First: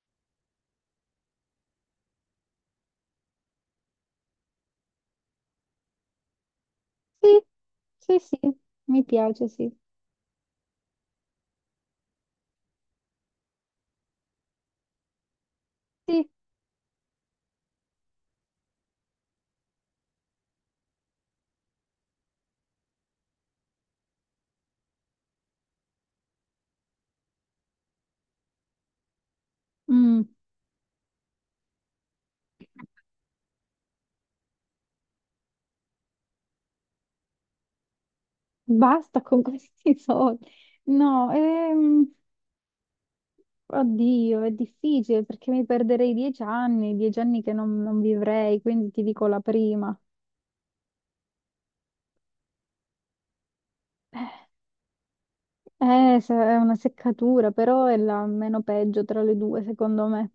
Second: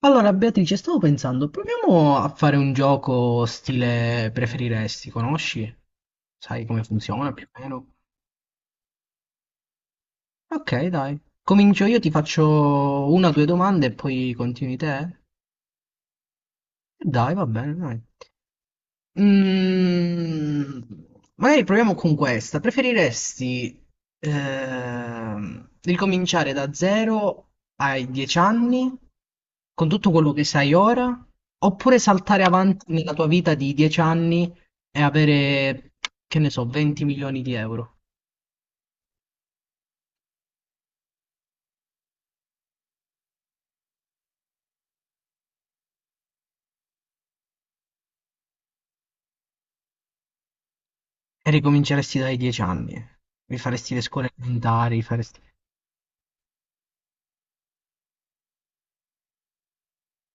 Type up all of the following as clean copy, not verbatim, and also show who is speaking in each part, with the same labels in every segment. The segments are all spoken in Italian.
Speaker 1: Allora, Beatrice, stavo pensando, proviamo a fare un gioco stile preferiresti, conosci? Sai come funziona
Speaker 2: Sì,
Speaker 1: più o meno?
Speaker 2: sì, sì, mi piace, sì.
Speaker 1: Ok, dai. Comincio io, ti faccio una o due domande e poi continui te?
Speaker 2: Sì,
Speaker 1: Dai, va bene, dai. Mm, magari proviamo con questa. Preferiresti ricominciare da zero ai 10 anni con tutto
Speaker 2: mm,
Speaker 1: quello che sai ora, oppure saltare avanti nella tua vita di 10 anni e avere, che ne so, 20 milioni di euro
Speaker 2: basta con questi soldi. No, oddio, è difficile perché mi perderei dieci anni che non vivrei, quindi ti dico la prima.
Speaker 1: e ricominceresti dai 10 anni? Rifaresti le scuole elementari, faresti...
Speaker 2: È una seccatura, però è la meno peggio tra le due, secondo me.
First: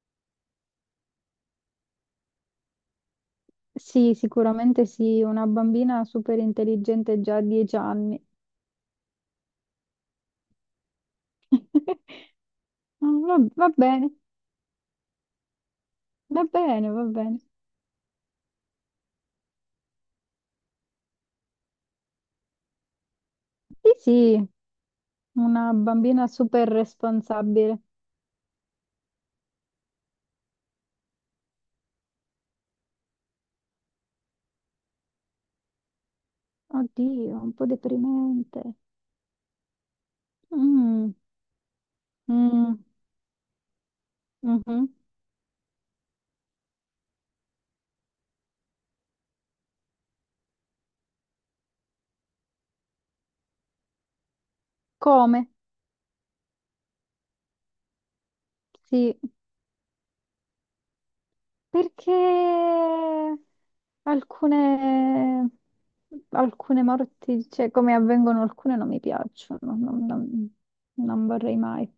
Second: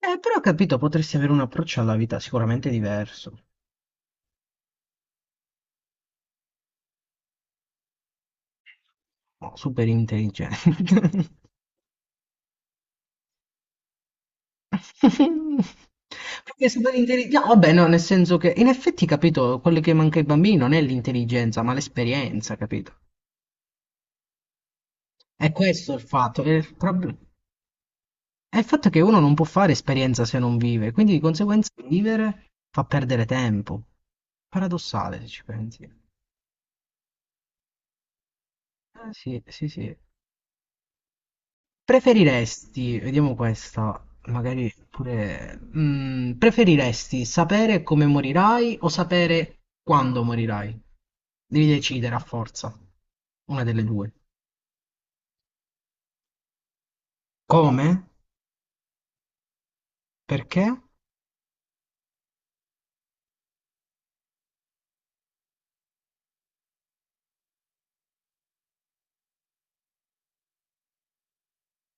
Speaker 1: Però ho capito, potresti avere un approccio alla vita sicuramente diverso.
Speaker 2: Sì, sicuramente sì, una bambina super intelligente già a dieci anni.
Speaker 1: No, super intelligente.
Speaker 2: Va, va bene,
Speaker 1: Perché super
Speaker 2: va
Speaker 1: intelligente.
Speaker 2: bene.
Speaker 1: No, vabbè, no, nel senso che in effetti, capito, quello che manca ai bambini non è l'intelligenza, ma l'esperienza, capito?
Speaker 2: Sì, sì,
Speaker 1: È
Speaker 2: una
Speaker 1: questo il
Speaker 2: bambina
Speaker 1: fatto.
Speaker 2: super responsabile.
Speaker 1: È il fatto che uno non può fare esperienza se non vive, quindi di conseguenza vivere fa perdere tempo. Paradossale, se ci pensi.
Speaker 2: Oddio, un po' deprimente.
Speaker 1: Sì, sì, sì.
Speaker 2: Mm, mm,
Speaker 1: Preferiresti, vediamo questa, magari
Speaker 2: mhm.
Speaker 1: pure... preferiresti sapere come morirai o sapere quando morirai? Devi decidere a forza, una delle due.
Speaker 2: Come?
Speaker 1: Come?
Speaker 2: Sì,
Speaker 1: Perché?
Speaker 2: perché alcune, alcune morti, cioè come avvengono alcune, non mi piacciono, non vorrei mai.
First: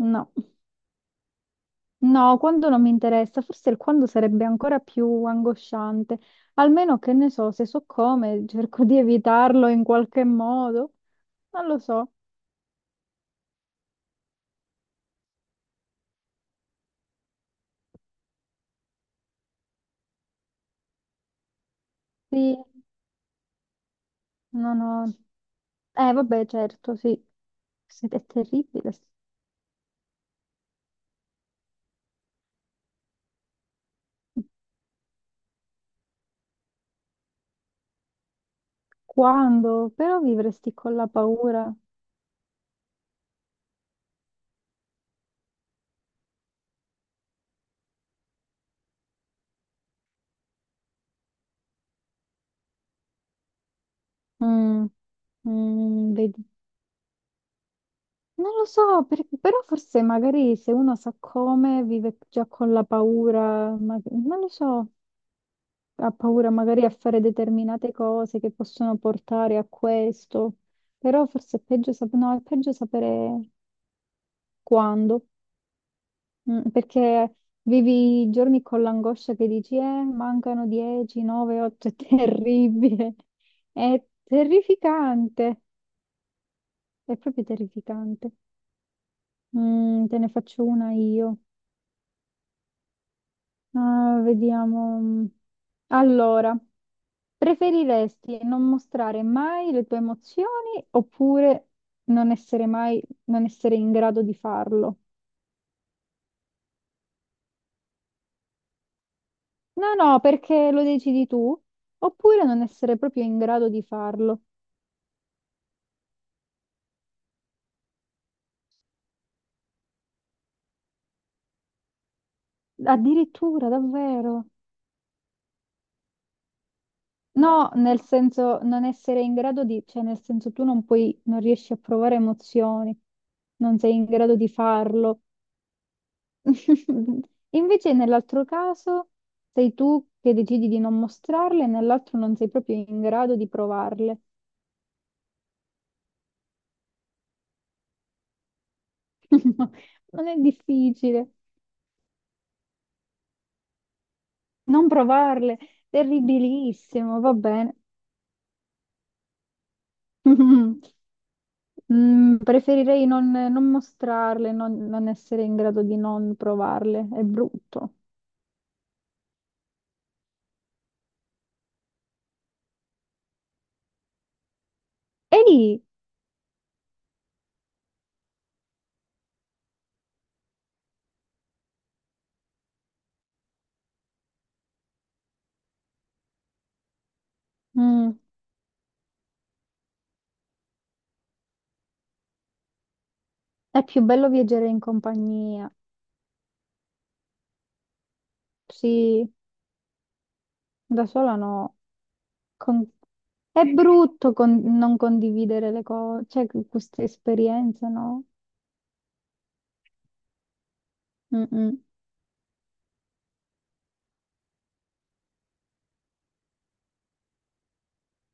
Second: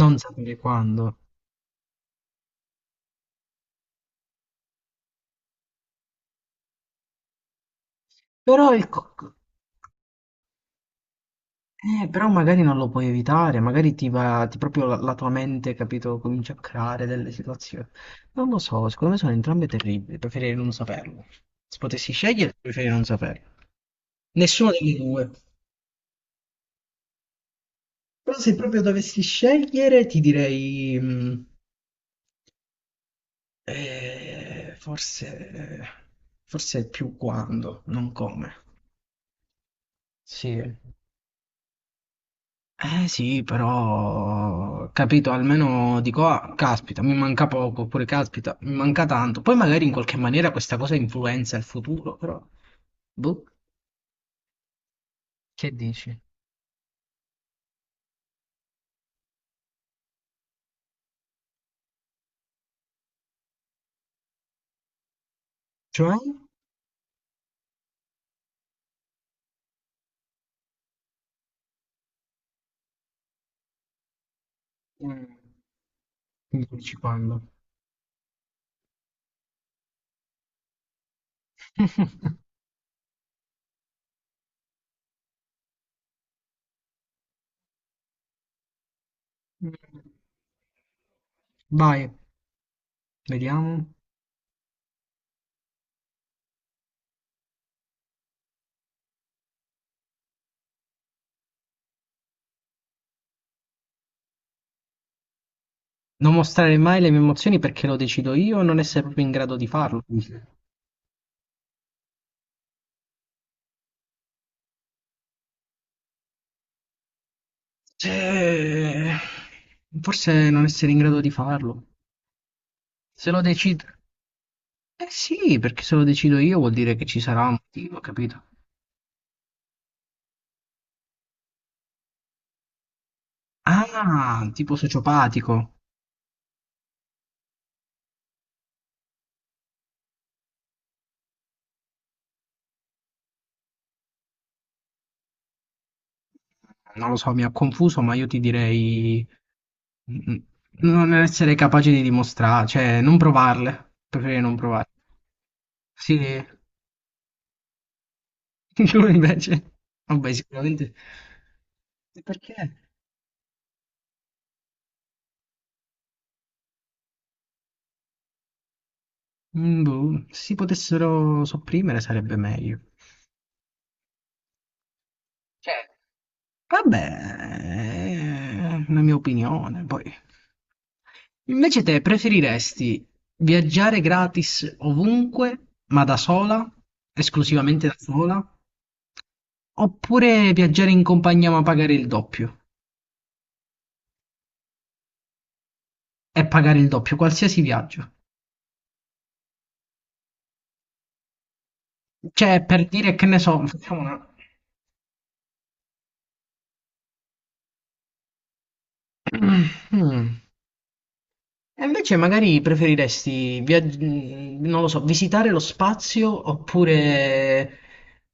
Speaker 1: Non sapere quando.
Speaker 2: No, quando non mi interessa, forse il quando sarebbe ancora più angosciante. Almeno che ne so, se so come,
Speaker 1: Però,
Speaker 2: cerco
Speaker 1: il
Speaker 2: di
Speaker 1: co-
Speaker 2: evitarlo in qualche modo. Non lo so.
Speaker 1: Però magari non lo puoi evitare, magari ti va, ti proprio la tua mente, capito, comincia a creare delle situazioni. Non lo so, secondo me sono entrambe terribili, preferirei non saperlo. Se potessi scegliere,
Speaker 2: Sì,
Speaker 1: preferirei non saperlo. Nessuno
Speaker 2: no,
Speaker 1: delle
Speaker 2: no.
Speaker 1: due.
Speaker 2: Vabbè, certo, sì. È
Speaker 1: Però se proprio
Speaker 2: terribile.
Speaker 1: dovessi scegliere, ti direi, eh, forse, forse più quando, non come.
Speaker 2: Quando? Però
Speaker 1: Sì.
Speaker 2: vivresti con la paura.
Speaker 1: Eh sì, però, capito, almeno dico, ah, caspita, mi manca poco, oppure caspita, mi manca tanto. Poi magari in qualche maniera questa cosa influenza il futuro, però, boh.
Speaker 2: Mm,
Speaker 1: Che
Speaker 2: mm,
Speaker 1: dici?
Speaker 2: vedi. Non lo so, però forse magari se uno sa come vive già con la paura, non lo so. Ha
Speaker 1: Cioè,
Speaker 2: paura magari a fare determinate cose che possono portare a questo, però forse è peggio, sap- no, è peggio sapere quando.
Speaker 1: Mm, mi
Speaker 2: Mm,
Speaker 1: dici
Speaker 2: perché
Speaker 1: quando.
Speaker 2: vivi i giorni con l'angoscia che dici, mancano 10, 9, 8, è terribile, è terrificante, è proprio terrificante. Mm, te ne faccio una io.
Speaker 1: Vai, vediamo.
Speaker 2: Ah, vediamo. Allora, preferiresti non mostrare mai le tue emozioni oppure non essere in grado di farlo?
Speaker 1: Non mostrare mai le mie emozioni perché lo decido io, non essere proprio in grado di
Speaker 2: No,
Speaker 1: farlo.
Speaker 2: no,
Speaker 1: Dici,
Speaker 2: perché lo decidi tu, oppure non essere proprio in grado di farlo.
Speaker 1: eh, forse non essere in grado di farlo. Se lo
Speaker 2: Addirittura,
Speaker 1: decido...
Speaker 2: davvero.
Speaker 1: Eh sì, perché se lo decido io vuol dire che ci sarà un
Speaker 2: No,
Speaker 1: motivo,
Speaker 2: nel
Speaker 1: capito?
Speaker 2: senso non essere in grado di, cioè nel senso tu non puoi, non riesci a provare emozioni, non sei in grado
Speaker 1: Ah,
Speaker 2: di
Speaker 1: tipo
Speaker 2: farlo.
Speaker 1: sociopatico.
Speaker 2: Invece nell'altro caso sei tu che decidi di non mostrarle e nell'altro non sei proprio in grado di provarle.
Speaker 1: Non lo so, mi ha confuso, ma io ti direi... mm,
Speaker 2: Non è
Speaker 1: mm, non
Speaker 2: difficile.
Speaker 1: essere capace di dimostrare, cioè non provarle. Preferirei non
Speaker 2: Non
Speaker 1: provarle.
Speaker 2: provarle,
Speaker 1: Sì,
Speaker 2: terribilissimo, va bene.
Speaker 1: tu invece... Vabbè, sicuramente... E
Speaker 2: Mm,
Speaker 1: perché?
Speaker 2: preferirei non mostrarle, non essere in grado di non provarle, è brutto.
Speaker 1: Boh, se si potessero sopprimere sarebbe meglio.
Speaker 2: E
Speaker 1: Cioè,
Speaker 2: lì,
Speaker 1: vabbè, è una mia opinione, poi. Invece te preferiresti viaggiare gratis ovunque, ma da sola, esclusivamente da
Speaker 2: mm,
Speaker 1: sola, oppure viaggiare in compagnia ma pagare il doppio?
Speaker 2: è più bello viaggiare in compagnia.
Speaker 1: E pagare il doppio, qualsiasi viaggio.
Speaker 2: Sì, da sola no.
Speaker 1: Cioè,
Speaker 2: Con-
Speaker 1: per dire che ne
Speaker 2: È
Speaker 1: so, facciamo
Speaker 2: brutto
Speaker 1: una...
Speaker 2: non condividere le cose, cioè queste esperienze, no?
Speaker 1: Mm.
Speaker 2: Mm-mm.
Speaker 1: E invece magari preferiresti, non lo so, visitare lo spazio oppure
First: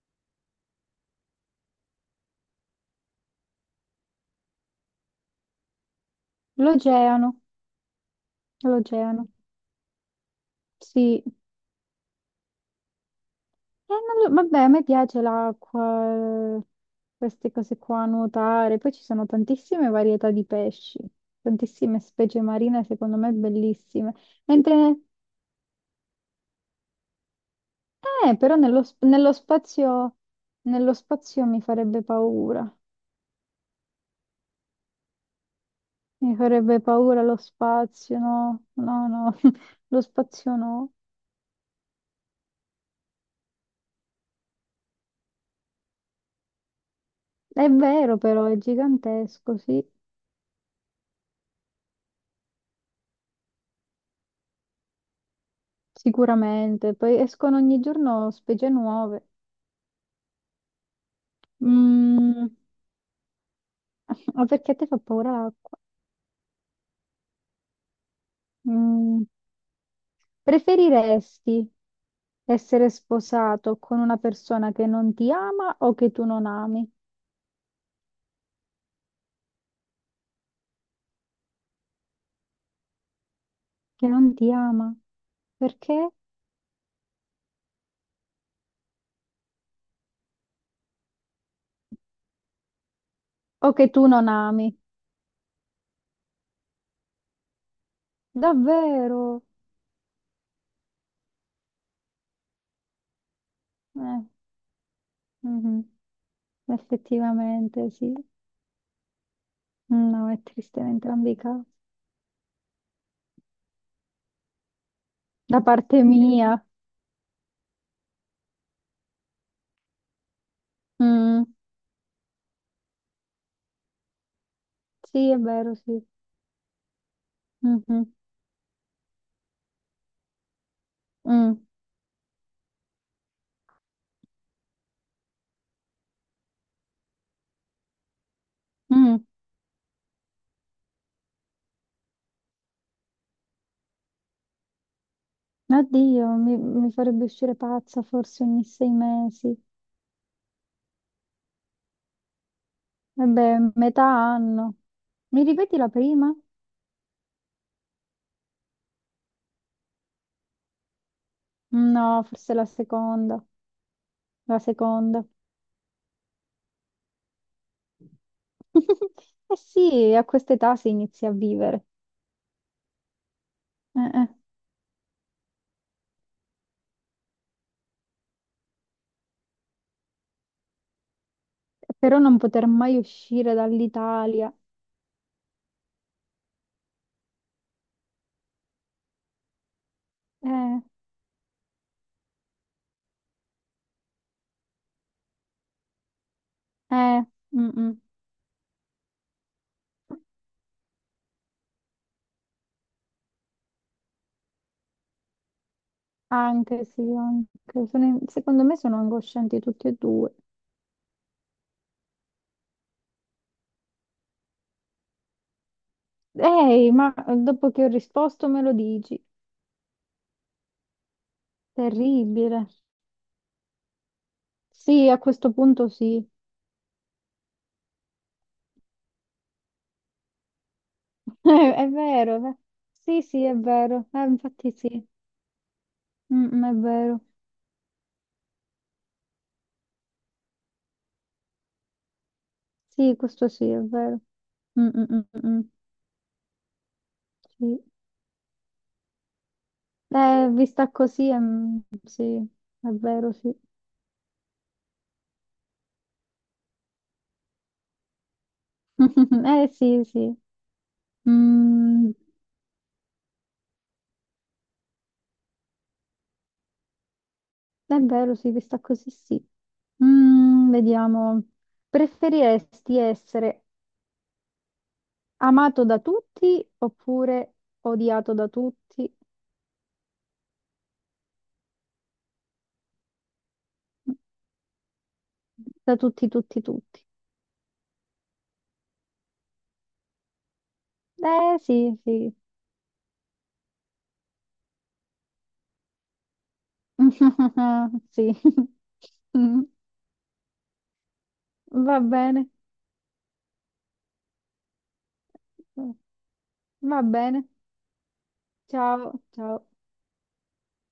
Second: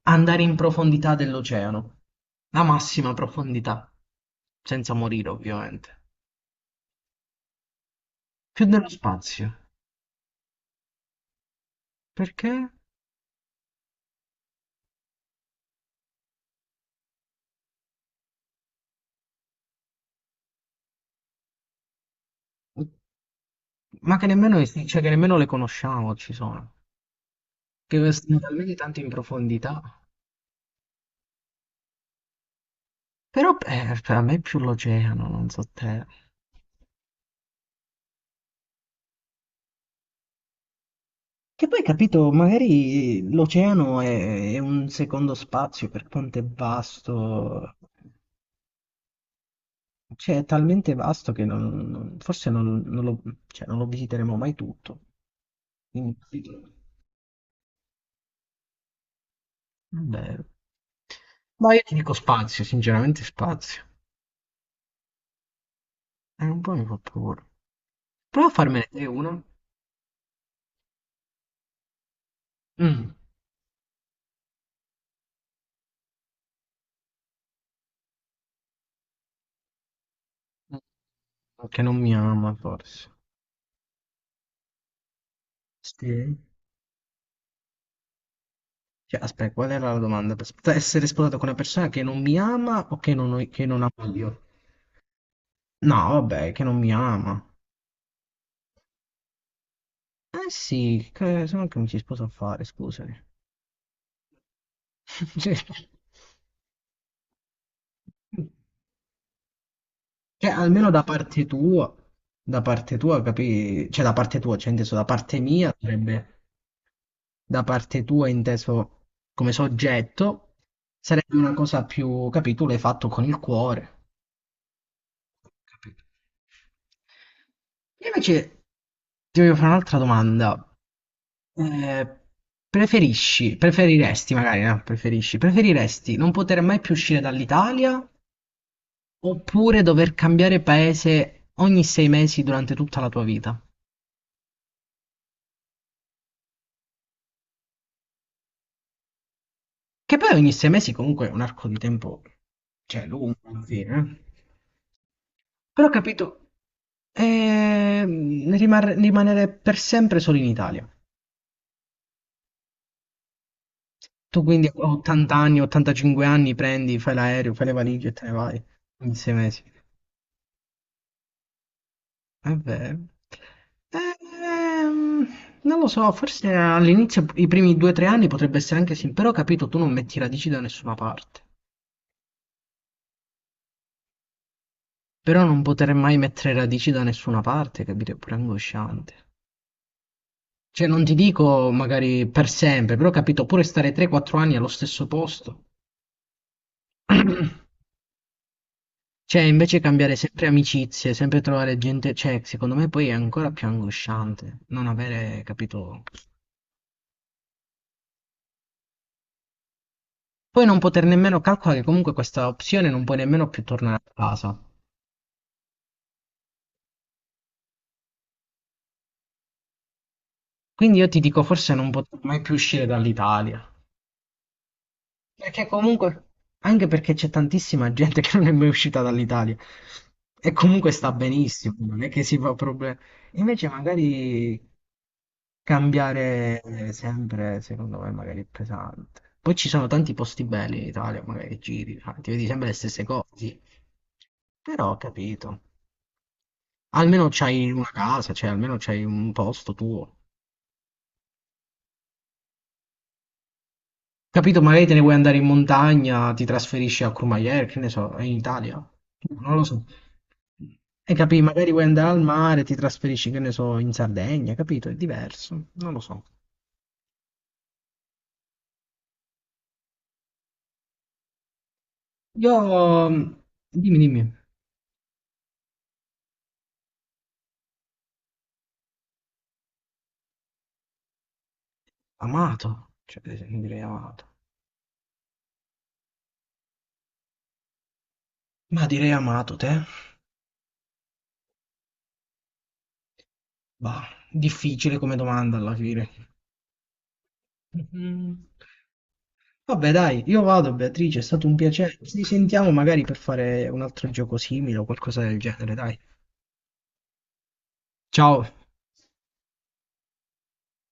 Speaker 1: andare in profondità dell'oceano, la massima profondità, senza morire ovviamente.
Speaker 2: L'oceano,
Speaker 1: Più dello
Speaker 2: l'oceano,
Speaker 1: spazio,
Speaker 2: sì.
Speaker 1: perché?
Speaker 2: Non lo- vabbè, a me piace l'acqua, queste cose qua, nuotare. Poi ci sono tantissime varietà di pesci, tantissime specie marine, secondo me bellissime.
Speaker 1: Ma che nemmeno,
Speaker 2: Mentre,
Speaker 1: cioè, che nemmeno le conosciamo, ci sono, che sono
Speaker 2: però
Speaker 1: talmente tanto in profondità.
Speaker 2: nello spazio mi farebbe paura.
Speaker 1: Però, per me è più l'oceano, non so te.
Speaker 2: Mi farebbe paura lo spazio, no, no, no, lo spazio no.
Speaker 1: Che poi, capito, magari l'oceano è un secondo spazio per quanto è
Speaker 2: È
Speaker 1: vasto,
Speaker 2: vero però, è gigantesco, sì,
Speaker 1: cioè è talmente vasto che forse non lo, cioè, non lo visiteremo mai tutto. Quindi, capito,
Speaker 2: sicuramente. Poi escono ogni giorno specie nuove.
Speaker 1: vabbè. Ma io ti dico
Speaker 2: Mm,
Speaker 1: spazio, sinceramente spazio.
Speaker 2: ma perché a te fa paura l'acqua?
Speaker 1: È un po' mi fa paura. Prova a farmene te
Speaker 2: Mm,
Speaker 1: uno.
Speaker 2: preferiresti essere
Speaker 1: Mm.
Speaker 2: sposato con una persona che non ti ama o che tu non ami?
Speaker 1: Che non mi ama, forse.
Speaker 2: Che non ti ama? Perché?
Speaker 1: Sì. Cioè, aspetta, qual era la domanda? Aspetta, essere sposato con una persona che non mi ama o che non, che
Speaker 2: O
Speaker 1: non
Speaker 2: che tu
Speaker 1: amo
Speaker 2: non
Speaker 1: io?
Speaker 2: ami?
Speaker 1: No, vabbè, che non mi ama.
Speaker 2: Davvero?
Speaker 1: Eh sì, che, se no che mi si sposa a fare, scusami.
Speaker 2: Eh, mhm. Effettivamente, sì. Mm, no, è
Speaker 1: Cioè,
Speaker 2: triste in
Speaker 1: almeno
Speaker 2: entrambi i casi.
Speaker 1: da parte tua, capì? Cioè, da parte tua, cioè, inteso da parte
Speaker 2: Da
Speaker 1: mia,
Speaker 2: parte
Speaker 1: sarebbe
Speaker 2: mia.
Speaker 1: da parte tua, inteso come soggetto, sarebbe
Speaker 2: Mm,
Speaker 1: una cosa più, capì? Tu l'hai fatto con il cuore,
Speaker 2: sì, è vero, sì.
Speaker 1: capito? Io
Speaker 2: Mhm,
Speaker 1: invece ti voglio fare un'altra domanda.
Speaker 2: mm,
Speaker 1: Eh, preferisci, preferiresti magari, no, preferisci, preferiresti non poter mai più uscire dall'Italia
Speaker 2: mm.
Speaker 1: oppure dover cambiare paese ogni 6 mesi durante tutta la tua vita?
Speaker 2: Oddio, mi farebbe uscire pazza forse ogni sei mesi.
Speaker 1: Che poi ogni 6 mesi comunque è un arco di tempo, cioè, lungo
Speaker 2: Vabbè,
Speaker 1: alla fine,
Speaker 2: metà
Speaker 1: eh.
Speaker 2: anno. Mi ripeti
Speaker 1: Però
Speaker 2: la
Speaker 1: ho capito,
Speaker 2: prima?
Speaker 1: rimanere per sempre solo in Italia.
Speaker 2: No, forse la seconda.
Speaker 1: Tu
Speaker 2: La
Speaker 1: quindi a
Speaker 2: seconda.
Speaker 1: 80 anni, 85 anni prendi, fai l'aereo, fai le valigie e te ne vai in sei
Speaker 2: Eh
Speaker 1: mesi.
Speaker 2: sì, a questa età si inizia a vivere.
Speaker 1: È vero.
Speaker 2: Eh.
Speaker 1: Ehm, non lo so, forse all'inizio, i primi 2 o 3 anni potrebbe essere anche sì, però ho capito, tu non metti radici da nessuna parte.
Speaker 2: Però non poter mai uscire dall'Italia.
Speaker 1: Però non poter mai mettere radici da nessuna parte, capito, è pure angosciante.
Speaker 2: Eh,
Speaker 1: Cioè, non ti dico magari per sempre, però ho capito, pure stare 3-4 anni allo stesso posto.
Speaker 2: eh, mm, mm.
Speaker 1: Cioè, invece cambiare sempre amicizie, sempre trovare gente, cioè, secondo me poi è ancora più angosciante non avere, capito,
Speaker 2: Anche sì, anche. Secondo me sono angoscianti tutti e due.
Speaker 1: poi non poter nemmeno calcolare che comunque questa opzione non puoi nemmeno più tornare a casa.
Speaker 2: Ehi, ma dopo che ho risposto me lo dici.
Speaker 1: Quindi io ti dico, forse non potrò mai più
Speaker 2: Terribile.
Speaker 1: uscire dall'Italia.
Speaker 2: Sì, a questo
Speaker 1: Perché
Speaker 2: punto sì.
Speaker 1: comunque, anche perché c'è tantissima gente che non è mai uscita dall'Italia. E comunque sta
Speaker 2: È,
Speaker 1: benissimo,
Speaker 2: è
Speaker 1: non è che
Speaker 2: vero,
Speaker 1: si
Speaker 2: è
Speaker 1: fa
Speaker 2: ve-
Speaker 1: problemi.
Speaker 2: Sì, sì, è
Speaker 1: Invece
Speaker 2: vero.
Speaker 1: magari
Speaker 2: Infatti sì.
Speaker 1: cambiare
Speaker 2: Mm, è vero.
Speaker 1: sempre, secondo me, magari è pesante. Poi ci sono tanti posti belli in Italia, magari giri, sai, ti vedi sempre le stesse
Speaker 2: Sì, questo
Speaker 1: cose.
Speaker 2: sì, è vero. Mm,
Speaker 1: Però ho
Speaker 2: mm, mm,
Speaker 1: capito.
Speaker 2: mm.
Speaker 1: Almeno c'hai
Speaker 2: Sì.
Speaker 1: una casa, cioè almeno c'hai un posto tuo.
Speaker 2: Vista così, sì, è vero, sì.
Speaker 1: Capito? Magari te ne vuoi andare in montagna, ti trasferisci a Courmayeur, che ne so, in Italia. Non lo
Speaker 2: Eh
Speaker 1: so.
Speaker 2: sì, sì.
Speaker 1: E capì, magari vuoi andare
Speaker 2: Mm.
Speaker 1: al mare, ti trasferisci, che ne so, in Sardegna, capito? È diverso, non lo so.
Speaker 2: È vero, sì, questa così sì. Mm, vediamo.
Speaker 1: Io,
Speaker 2: Preferiresti essere
Speaker 1: dimmi, dimmi,
Speaker 2: amato da tutti oppure odiato da tutti?
Speaker 1: amato, cioè, direi amato.
Speaker 2: Da tutti, tutti, tutti.
Speaker 1: Ma direi amato te?
Speaker 2: Eh sì, sì.
Speaker 1: Bah, difficile come domanda alla fine.
Speaker 2: Sì.
Speaker 1: Mhm.
Speaker 2: Mm,
Speaker 1: Vabbè, dai, io vado, Beatrice, è stato un piacere.
Speaker 2: va
Speaker 1: Ci
Speaker 2: bene.
Speaker 1: sentiamo magari per fare un altro gioco simile o qualcosa del genere, dai.
Speaker 2: Va bene.
Speaker 1: Ciao.
Speaker 2: Ciao, ciao.